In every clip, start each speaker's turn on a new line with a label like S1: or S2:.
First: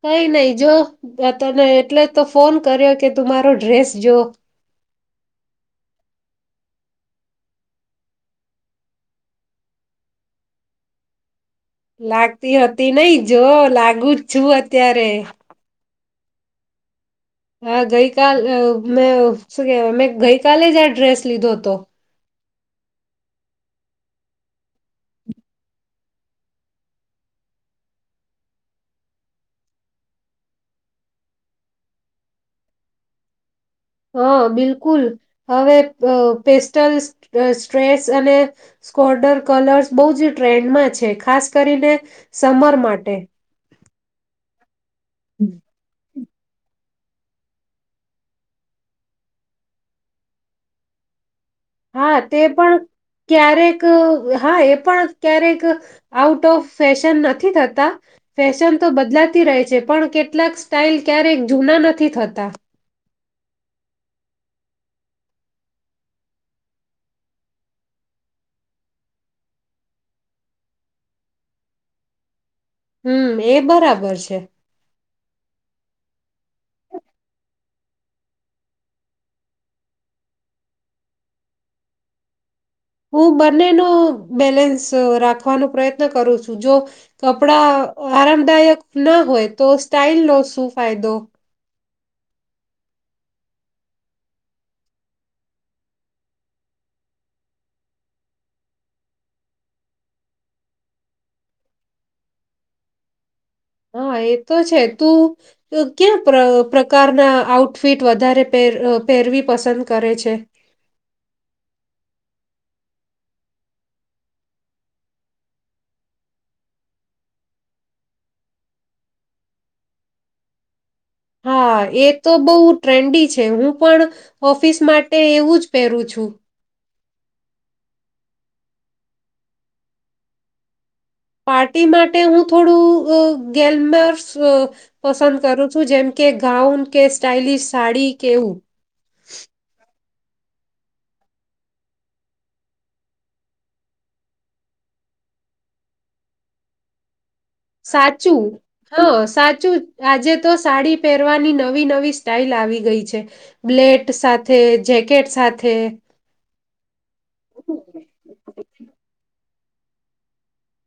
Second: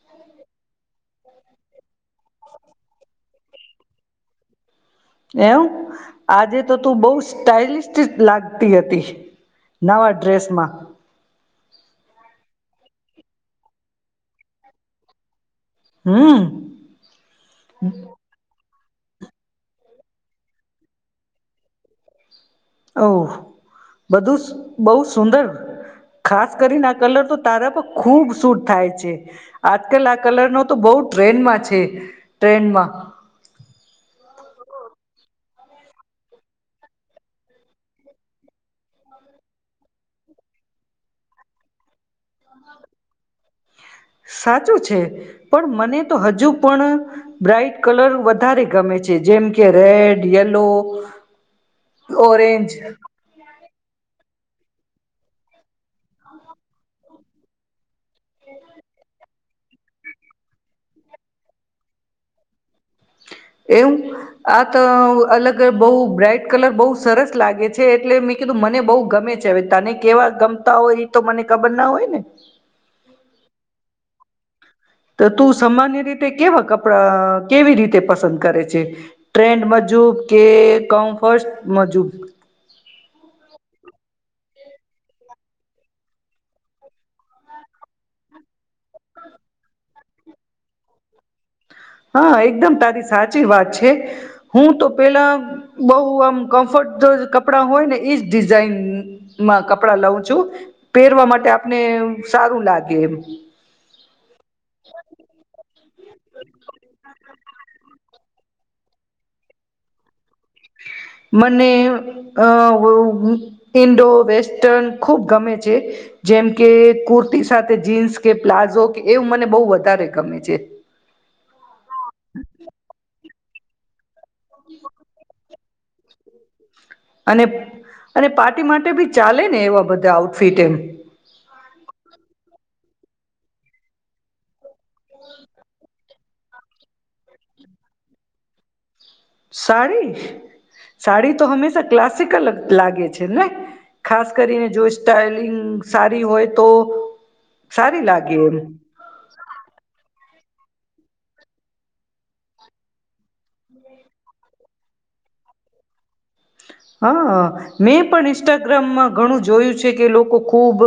S1: કઈ નહી જો. રા તને એટલે તો ફોન કર્યો કે તું મારો ડ્રેસ જો.
S2: એમ આજે તો તું બહ સ્ટઇલિસ્ટ લાગતી હતી. નવા ડ્રેસમાં.
S1: લાગતી હતી નહી. જો લાગુ જ છું અત્યારે.
S2: હમ્મ
S1: હા ગઈ કાલ મેં શું કેવાય મેં ગઈ કલે જ આ ડ્રેસ લીધો હતો.
S2: ઓ બધું બહુ સુંદર. ખાસ કરીને આ કલર તો તારા પર ખૂબ સૂટ થાય છે. આજકાલ આ કલરનો તો બહ ટ્રેનમાં છે. ટ્રેનમાં
S1: હ બિલકુલ. હવે પે પેસ્ટલસ સ્ટ્રેચ્સ અને સ્કોર્ડર કલર્સ બહુ જ ટ્રેન્ડમાં છે. ખાસ કરીને સમર માટે.
S2: સાચું છે પણ મને તો હજુ પણ બ્રઇટ કલર વધારે ગમે છે. જેમ કે રેડ, યલો
S1: હા તે
S2: ઓરેન્જ
S1: પણ ક્યારેક ક હા એ પણ ક્યારેક આઉટ ઓફ ફેશન નથી થતા. ફેશન તો બદલાતી રહે છે. પણ કેટલાક સ્ટાલ ક્યારેક જુના નથી થતા.
S2: એવું આ તો અલગ બહ બ્રાઈટ કલર બહુ સરસ લાગે છે. એટલે મેં કીધું મને બહુ ગમે છે. હવે તને કેવા ગમતા હોય એ તો મને ખબર ના હોય ને.
S1: હમ એ બરાબર છે.
S2: તો તું સામાન્ય રીતે કેવા કપડા કેવી રીતે પસંદ કરે છે? ટ્રેન્ડ મુજબ કે કમ્ફર્ટ મુજબ?
S1: હું બંનેનો બેલેન્સ રાખવાનો પ્રયત્ન કરું છું. જો કપડા આરામદાયક ના હોય તો સ્ટાઈલનો શું ફાયદો
S2: હા એકદમ તારી સાચી વાત છે. હું તો પેલા બહ આમ કમ્ફર્ટેબલ કપડાં હોય ને એજ ડિઝાઇનમાં કપડા લઉં છું. પહેરવા માટે આપને સારું લાગે એમ.
S1: હા એ તો છે તું ક્યાં પ્ર પ્રકારના આઉટફિટ વધારે પહેર પહેરવી પસંદ કરે છે?
S2: મને અ વ અ ઇન્ડો વેસ્ટર્ન ખુબ ગમે છે. જેમ કે કુર્તી સાથે જીન્સ કે પ્લાઝો કે એવું મને બહુ વધારે ગમે છે.
S1: હા એ તો બહુ ટ્રેન્ડી છ છે હું પણ ઓફિસ માટે એવું જ પેરું છું.
S2: અને અને પાર્ટી માટે બી ચાલે ને એવા બધા આઉટફિટ એમ
S1: પાર્ટી માટે હું થોડું હુ ગેમર્સ પસંદ કરું છું. જેમ કે ગાઉન કે સ્ટાઈલિશ સાડી એવું
S2: સાડી, સાડી તો હંમેશા ક્લાસિકલ જ લાગે છે ને. ખાસ કરીને જો સ્ટાઈલિંગ સાડી હોય તો સારી લાગે
S1: સાચું
S2: એમ
S1: હ સાચું આજે તો સાડી પહેરવાની નવી નવી સ્ટાઇલ આવી ગઈ છે. બ્લેટ સાથે જેકેટ સાથે
S2: હા મેં પણ ઈષ્ટ રમમાં ઘણું જોયું છે કે લોકો ખુબ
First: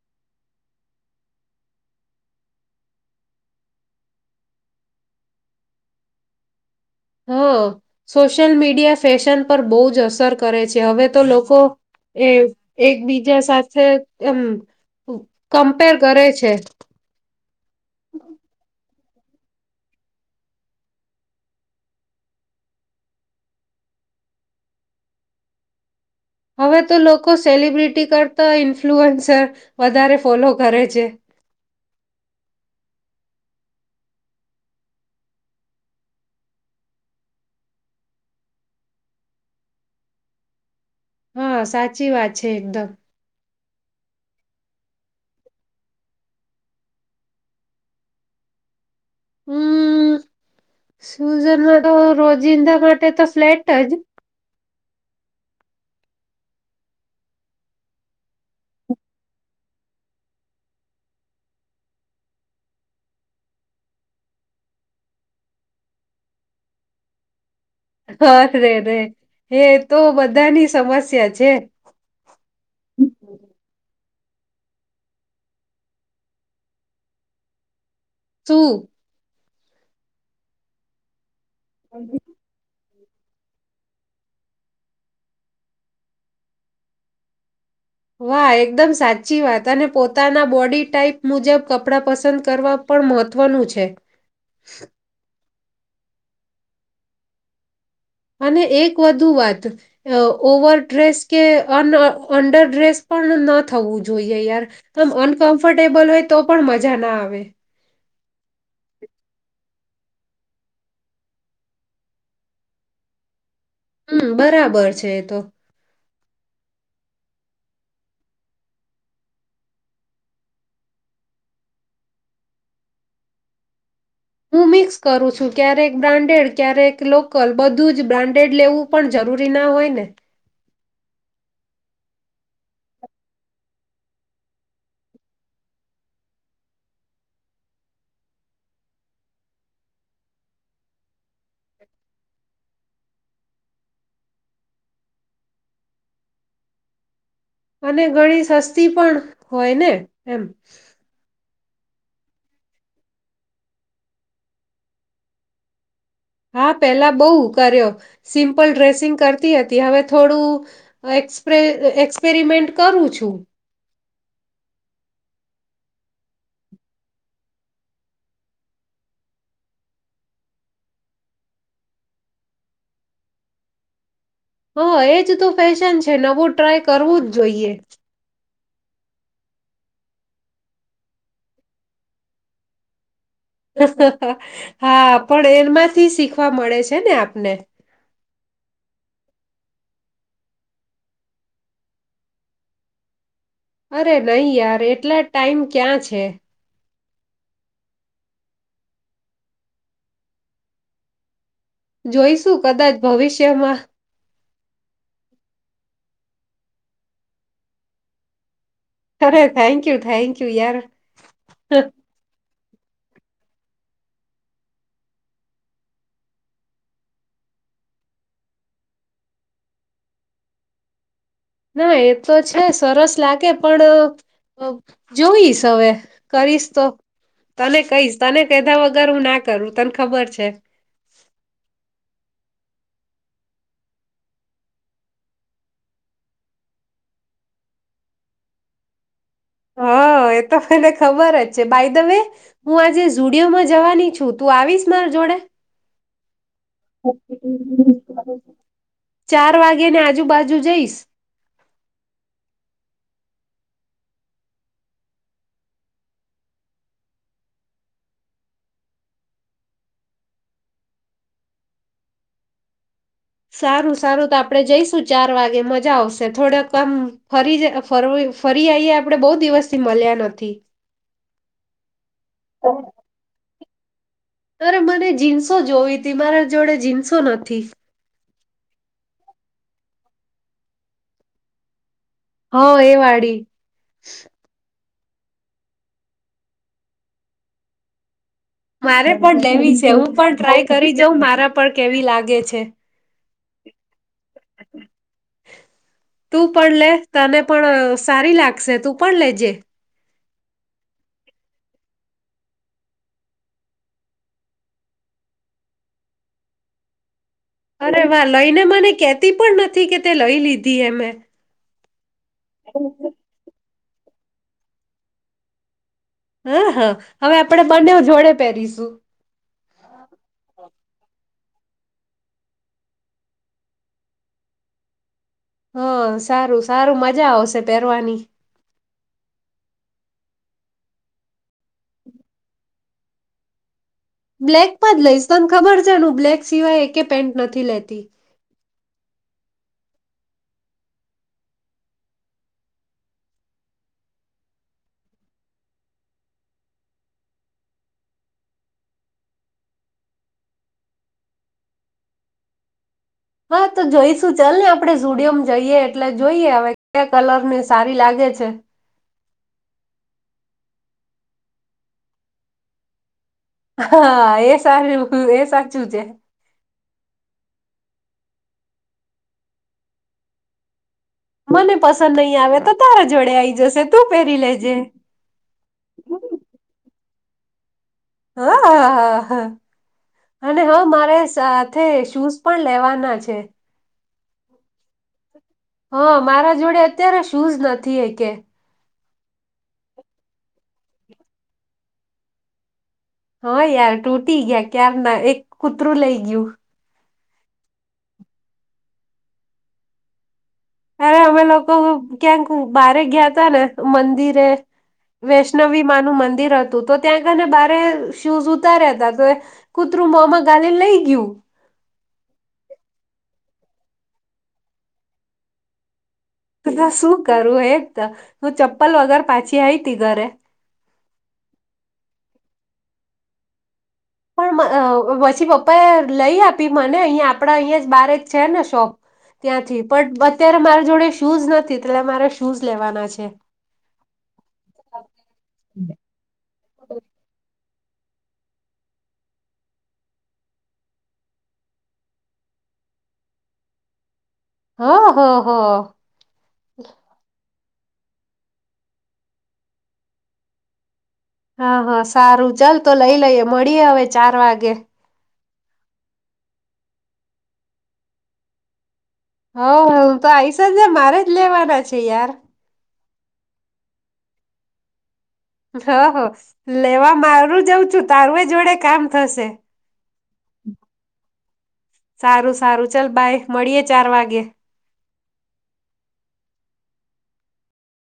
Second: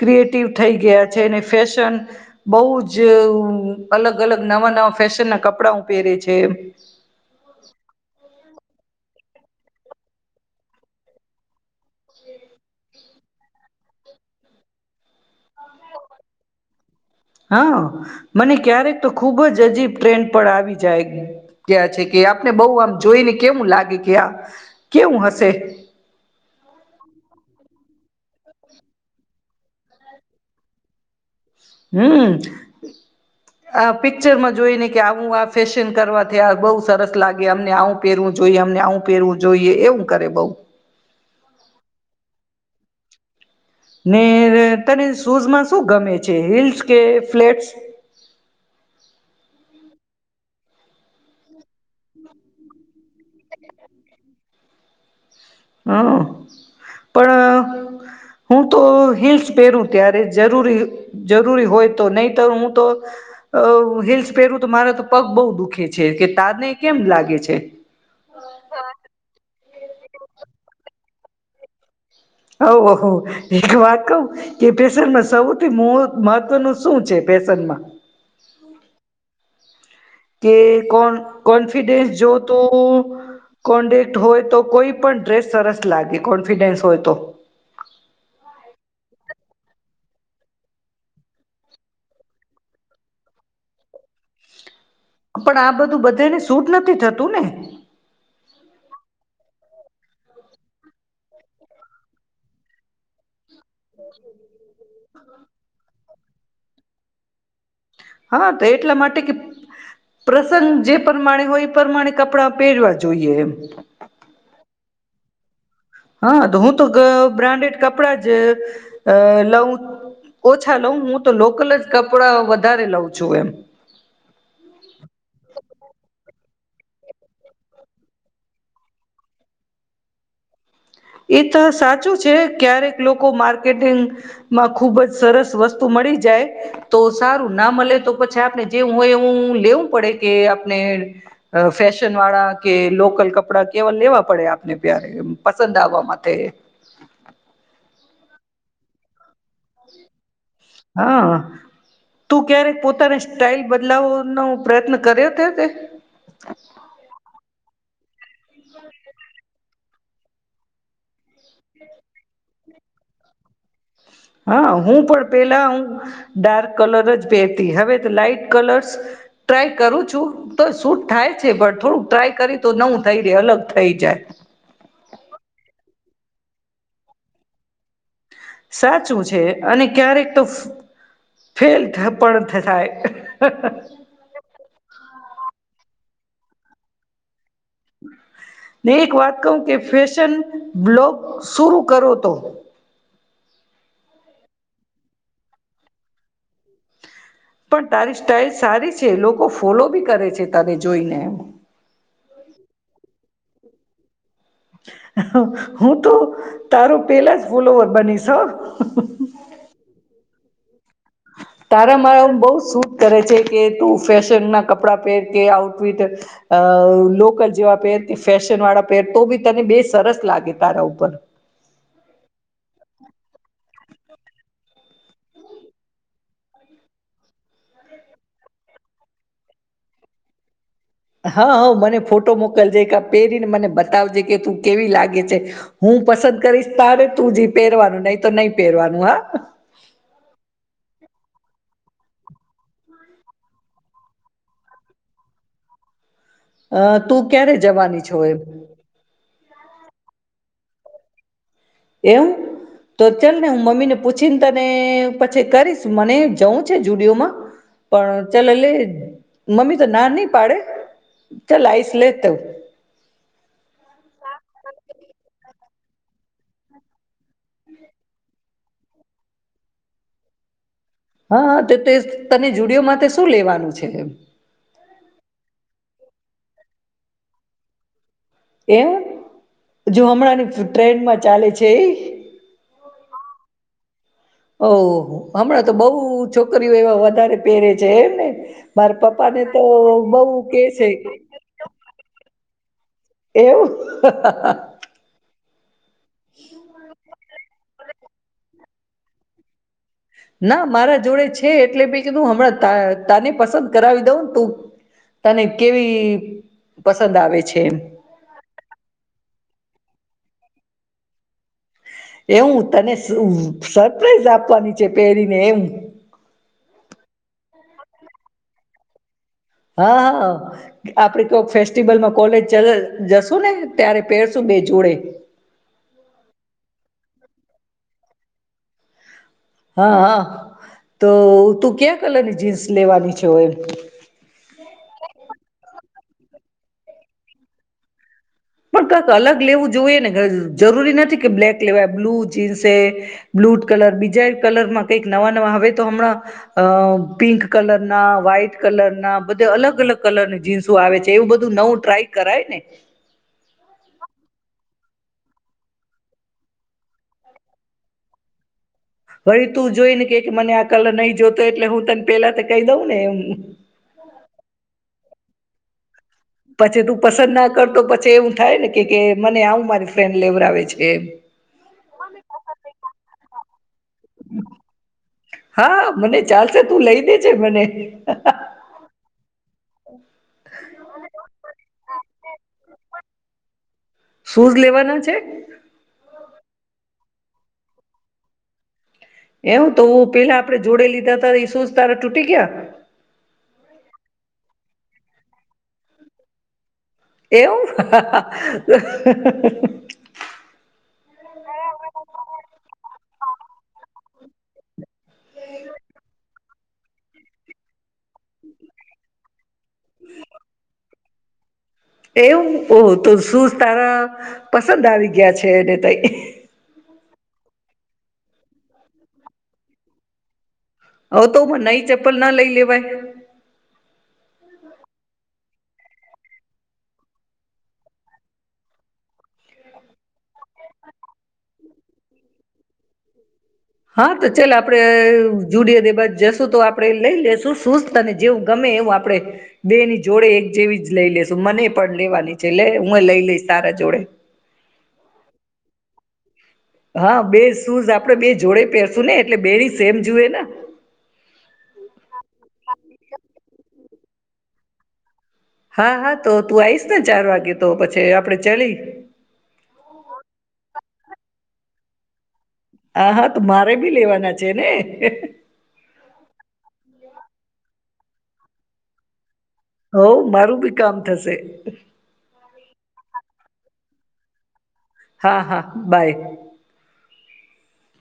S2: ક્રિએટિવ થઈ ગયા છે. અને ફેશન બહુ જ અલગ અલગ નવા નવા ફેશન ના કપડાઓ પહેરે છે.
S1: સલ મીડિયા ફેશન પર બહુ જ અસર કરે છે. હવે તો લોકો એક એકબીજા સાથે એમ કમ્પેર કરે છે.
S2: હા મને ક્યારેક તો ખૂબ જ અજીબ ટ્રેન્ડ પર આવી જાય ગયા છે. કે આપને બઉ આમ જોઈને કેવું લાગે કે આ કેવું હશે.
S1: હવે તો લોકો સેલિબ્રિટી તી કરતા ઇન્ફ્લુઅન્સર વધારે ફોલો કરે છે.
S2: હમ્મ આ પિક્ચરમાં જોઈ ને કે આવું આ ફેશન કરવાથી આ બહુ સરસ લાગે અમને આવું પહેરવું જોઈએ અમને આવું પહેરવું જોઈએ એવું કરે બહુ
S1: હા સાચી વાત છે એકદમ
S2: ને તને શૂઝમાં શું ગમે છે? હિલ્લ્સ કે ફ્લેટ્સ?
S1: હમ્મ સુજારનો તો રોજિંદા માટે તો ફ્લેટ જ
S2: હમ પણ હું તો હિલ્સ પહેરું ત્યારે જરૂરી જરૂરી હોય તો નહી તો હું તો હિલ્લ્સ પહેરું તો મારા તો પગ બહુ દુખે છે કે તારને કેમ લાગે છે.
S1: હા. [unintelligible] હે તો બધાની સમસ્યા છે
S2: ઓહો એક વાત કહું કે ફેશનમાં સૌથી મહત્વનું શું છે ફેશનમાં
S1: શું?
S2: કે કોણ કોન્ફિડેન્સ જો તો કોડેક હોય તો કોઈ પણ ડ્રેસ સરસ લાગે કોન્ફિડન્સ હોય તો.
S1: વાહ! એકદમ સાચી વાત અને પોતાના બોડી ટાઈપ મુજબ કપડા પસંદ કરવા પણ મહત્વનું છે.
S2: પણ આ બધું બધાને સૂટ નથી થતું ને.
S1: અને એક વધુ વાત. ઓવર ડ્રેસ કે આન અંડર ડ્રેસ પણ થવું જોઈએ યાર, તો અનકમ્ફર્ટેબલ હોય તો પણ મજા ના આવે.
S2: હા તો એટલા માટે, કે પ્રસંગ જે પ્રમાણે હોય એ પ્રમાણે કપડા પહેરવા જોઈએ એમ.
S1: હમ્મ બરાબર છે એ તો.
S2: હા તો હું તો બ્રાન્ડેડ કપડા જ, લઉં ઓછા લઉં હું તો લોકલ જ કપડાં વધારે લઉં છું એમ.
S1: હું મિક્સ કરું છું ક્યારેક બ્રાન્ડેડ, ક્યારેક લોકલ બધું જ બ્રાન્ડેડ લેવું પણ જરૂરી ના હોય ને, કે
S2: એ તો સાચું છે ક્યારેક લોકો માર્કેટિંગમાં, ખુબ જ સરસ વસ્તુ મળી જાય, તો સારું ના મળે તો પછી આપણે જેવું હોય એવું લેવું પડે કે આપણે, ફેશન વાળા કે લોકલ કપડા કેવા લેવા પડે આપને ત્યારે પણ પસંદ આવવા માટે.
S1: અને ઘણી સસ્તી પણ હોય ને એમ.
S2: હા તું ક્યારેક પોતાની સ્ટાઈલ બદલાવવાનો પ્રયત્ન કર્યો હતો તે?
S1: હા પેલા બહુ કર્યો સિમ્પલ ડ્રેસિંગ કરતી હતી હવે થોડું એ પ્ર એક્સપેરિમેન્ટ કરું છું.
S2: હા હું પણ પેલા હું ડાર્ક કલર જ પહેતી હવે લાઈટ કલરસ ટ્રાય કરું છું તો શૂટ થાય છે પણ થોડુંક ટ્રાય કરી તો નવું થઈ રે અલગ થઈ જાય.
S1: હા એજ તો ફેશન છે નવું ટ્રાય કરવું જ જોઈએ.
S2: સાચું છે અને ક્યારેક તો ફેલ પણ થતા થાય.
S1: હા, હા, હા, હા. પણ એમાંથી શીખવા મળે છે ને આપને.
S2: ને એક વાત કહું કે ફેશન બ્લોગ શરૂ કરો તો
S1: અરે નહી યાર એટલા ટાઈમ ક્યાં છે.
S2: પણ તારી સ્ટાઈલ સારી છે લોકો ફોલો બી કરે છે તારે જોઈને એમ.
S1: જોઈશું કદાચ [unintelligible]
S2: હા હું તો તારું પેલા જ ફોલોવર બનીશ હા.
S1: અરે thank you thank you. You યાર
S2: તારેા મારે હું બઉ શૂટ કરે છે કે તું ફેશન ના કપડા પહેર કે આઉટફિટ લોકલ જેવા પહેર કે ફેશન વાળા પહેર તો બી તને બે સરસ લાગે તારા ઉપર
S1: ના એ તો છે સરસ લાગે પણ જોઈશ હવે કરીશ તો તને કહીશ તને કેધા વગર હું ના કરું તને ખબર છે.
S2: હા હ મને ફોટો મોકલજે એક પહેરીને મને બતાવજે કે તું કેવી લાગે છે હું પસંદ કરીશ તારે તું જ પહેરવાનું નહી તો નહી પહેરવાનું હા
S1: હા એ તો મને ખબર જ બાઈ દવે હું આજે ઝુંડિયોમાં જવાની છું તું આવીશ મારા જોડે?
S2: અ તું ક્યારે જવાની છો એ?
S1: ચાર વાગ્યા ને આજુબાજુ જઈશ.
S2: એવું તો ચાલ ને હું મમ્મીને પૂછીને તને પછી કરીશ મને જઉં છે જુડિયોમાં પણ ચાલ લે મમ્મી તો ના નહી પાડે ચાલ આઈશ લે તવ
S1: સારું સારું તો આપડણે જઈશું ચાર વાગે મજા આવશે થોડાક કામ ફરી ફરી આઈએ આપડણે બહુ દિવસથી મળ્યા નથી.
S2: હા તો તે તને જુડિયોમાં શું લેવાનું છે? છે.
S1: અરે મને જીન્સો જોવી ત મારા જોડે જીન્સો નથી.
S2: એમ જો હમણાં ની ટ્રેન માં ચાલે છે એ
S1: હ એ વાડી.
S2: ઓહ હમણાં તો બહુ છોકરીઓ એવા વધારે પહેરે છે એમને મારા
S1: મારે
S2: પપ્પા
S1: પણ
S2: ને તો
S1: લેવી છે હું
S2: બહુ
S1: પણ
S2: કે
S1: ટ્રાય
S2: છે
S1: કરી જાઉં મારા પણ કેવી લાગે છે
S2: એવું
S1: તું પણ લે તને પણ સારી લાગશે તું પણ લેજે
S2: ના મારા જોડે છે એટલે પું હમણાં તાને પસંદ કરાવી દઉં ને તું તાને કેવી પસંદ આવે છે. એમ
S1: અરે વા લઈને મને કેતી પણ નથી કે તે લઈ લીધી એ મેં
S2: એવું તને શું સરપ્રાઈઝ આપવાની છે પહેરીને એમ
S1: હા હા હવે આપણે બંને જોડે પહેરીશું.
S2: હા હા, આપડ કોક ફેસ્ટિવલમાં કોલેજ જશું ને ત્યારે પહેરશું બે જોડે.
S1: હા સારું સારું મ મજા આવશે પહેરવાની.
S2: હા હા તો તું ક્યા કલરની જીન્સ લેવાની છે એમ
S1: બ્લેક પદ લઈશ તોને ખબર જનું બ્લેક સિવાય એક પેન્ટ નથી લેતી.
S2: પણ કઈક અલગ લેવું જોઈએ ને જરૂરી નથી કે બ્લેક લેવાય બ્લુ જીન્સે બ્લુ કલર બીજા કલરમાં કંઈક નવા નવા હવે તો હમણાં પિંક કલરના વ્હાઈટ કલરના બધે અલગ અલગ કલરની જીન્સ આવે છે એવું બધું નવું ટ્રાય કરાય ને
S1: હા તો જોઈશું ચલે ને આપ આપણે સ્ટુડિયોમાં જઈએ એટલે જોઈએ હવે ક્યા કલર ની સારી લાગે છે.
S2: વળ તું જોઈ ને કે મને આ કલર નહી જોતો એટલે હું તને પેલા તો કહી દઉં ને એમ
S1: હ એ સાચું છે.
S2: પછી તું પસંદ ના કરતો પછી એવું થાય ને કે મને આવું મારી ફ્રેન્ડ લેવડાવ છે એમ
S1: મને પસંદ નહીં આવે તો તારા જોડે આઈ જશે. તું પહેરી લેજે
S2: હા મને ચાલશે તું લઈ દે. છે મને
S1: હા હા હા હા અને હ મારે સાથે શુંઝ પણ લેવાના છે.
S2: શુંઝ લેવાના છે.
S1: હા મારા જોડે અત્યારે શુંઝ નથી હ કે
S2: એમ તો પેલા આપે જોડે લીધા ત એ શુંજ તારા તૂટી ગયા.
S1: હા યાર તૂટી ગયા કાર ના એક કૂતરું લઈ ગયું.
S2: એવું
S1: અરે અમે લોકો ક્યાંક બારે ગયા ત ને મંદિરે વૈષ્ણવી મામાં નું મંદિર હતું. તો ત્યાં ગને બારે શૂઝ ઉતાર્યા હતા તો કૂતરું મોમાં ગાલે લઈ ગયું. [inaudible]
S2: એવું ઓહ તો શું તારા પસંદ આવી ગયા છેને ત
S1: શું કરું એક હું ચપ્પલ વગર પાછી આવીઈ તી ઘરે.
S2: હ તો મના ચપ્પલ ના લઈ લેવાય.
S1: પણ પછી પપ્પા એ લઈ આપી મને અહીંયા આપણા અહીં જ બાર જ છે ને શોપ ત્યાંથી પણ અત્યારે મારા જોડે શૂઝ નથી એટલે મારે શૂઝ લેવાના છે.
S2: હા તો ચાલ આપડે જોડીએ દ બાદ જશું તો આપડે લઈ લેશું. શુંસ્તને જેવું ગમે એવું આપડે બે ની જોડે એક જેવી જ લઈ લેશું મને પણ લેવાની છે એટલે હું લઈ લઈશ સારા જોડે
S1: હા હા હા.
S2: હા બેસ શુંઝ આપડે બે જોડે પહેરશું ને એટલે બેની સેમ જોએ ને
S1: હા હા સારું ચાલ તો લઈ લઈએ મળીએ હવે ચાર વાગે
S2: હા હા તો તું આવીઈશ ને ચાર વાગે તો પછી આપડે ચલી
S1: હ તો આઈશ જ મારે રે જ લેવાના છે યાર.
S2: હા હા તો મારે ભી લેવાના છે ને
S1: બારું જઉં છું તારું એ જોડે કામ થશે
S2: હ મારું બી કામ થશે
S1: સારું સારું ચાલ બાય મળીએ ચાર વાગે
S2: હા હા બાય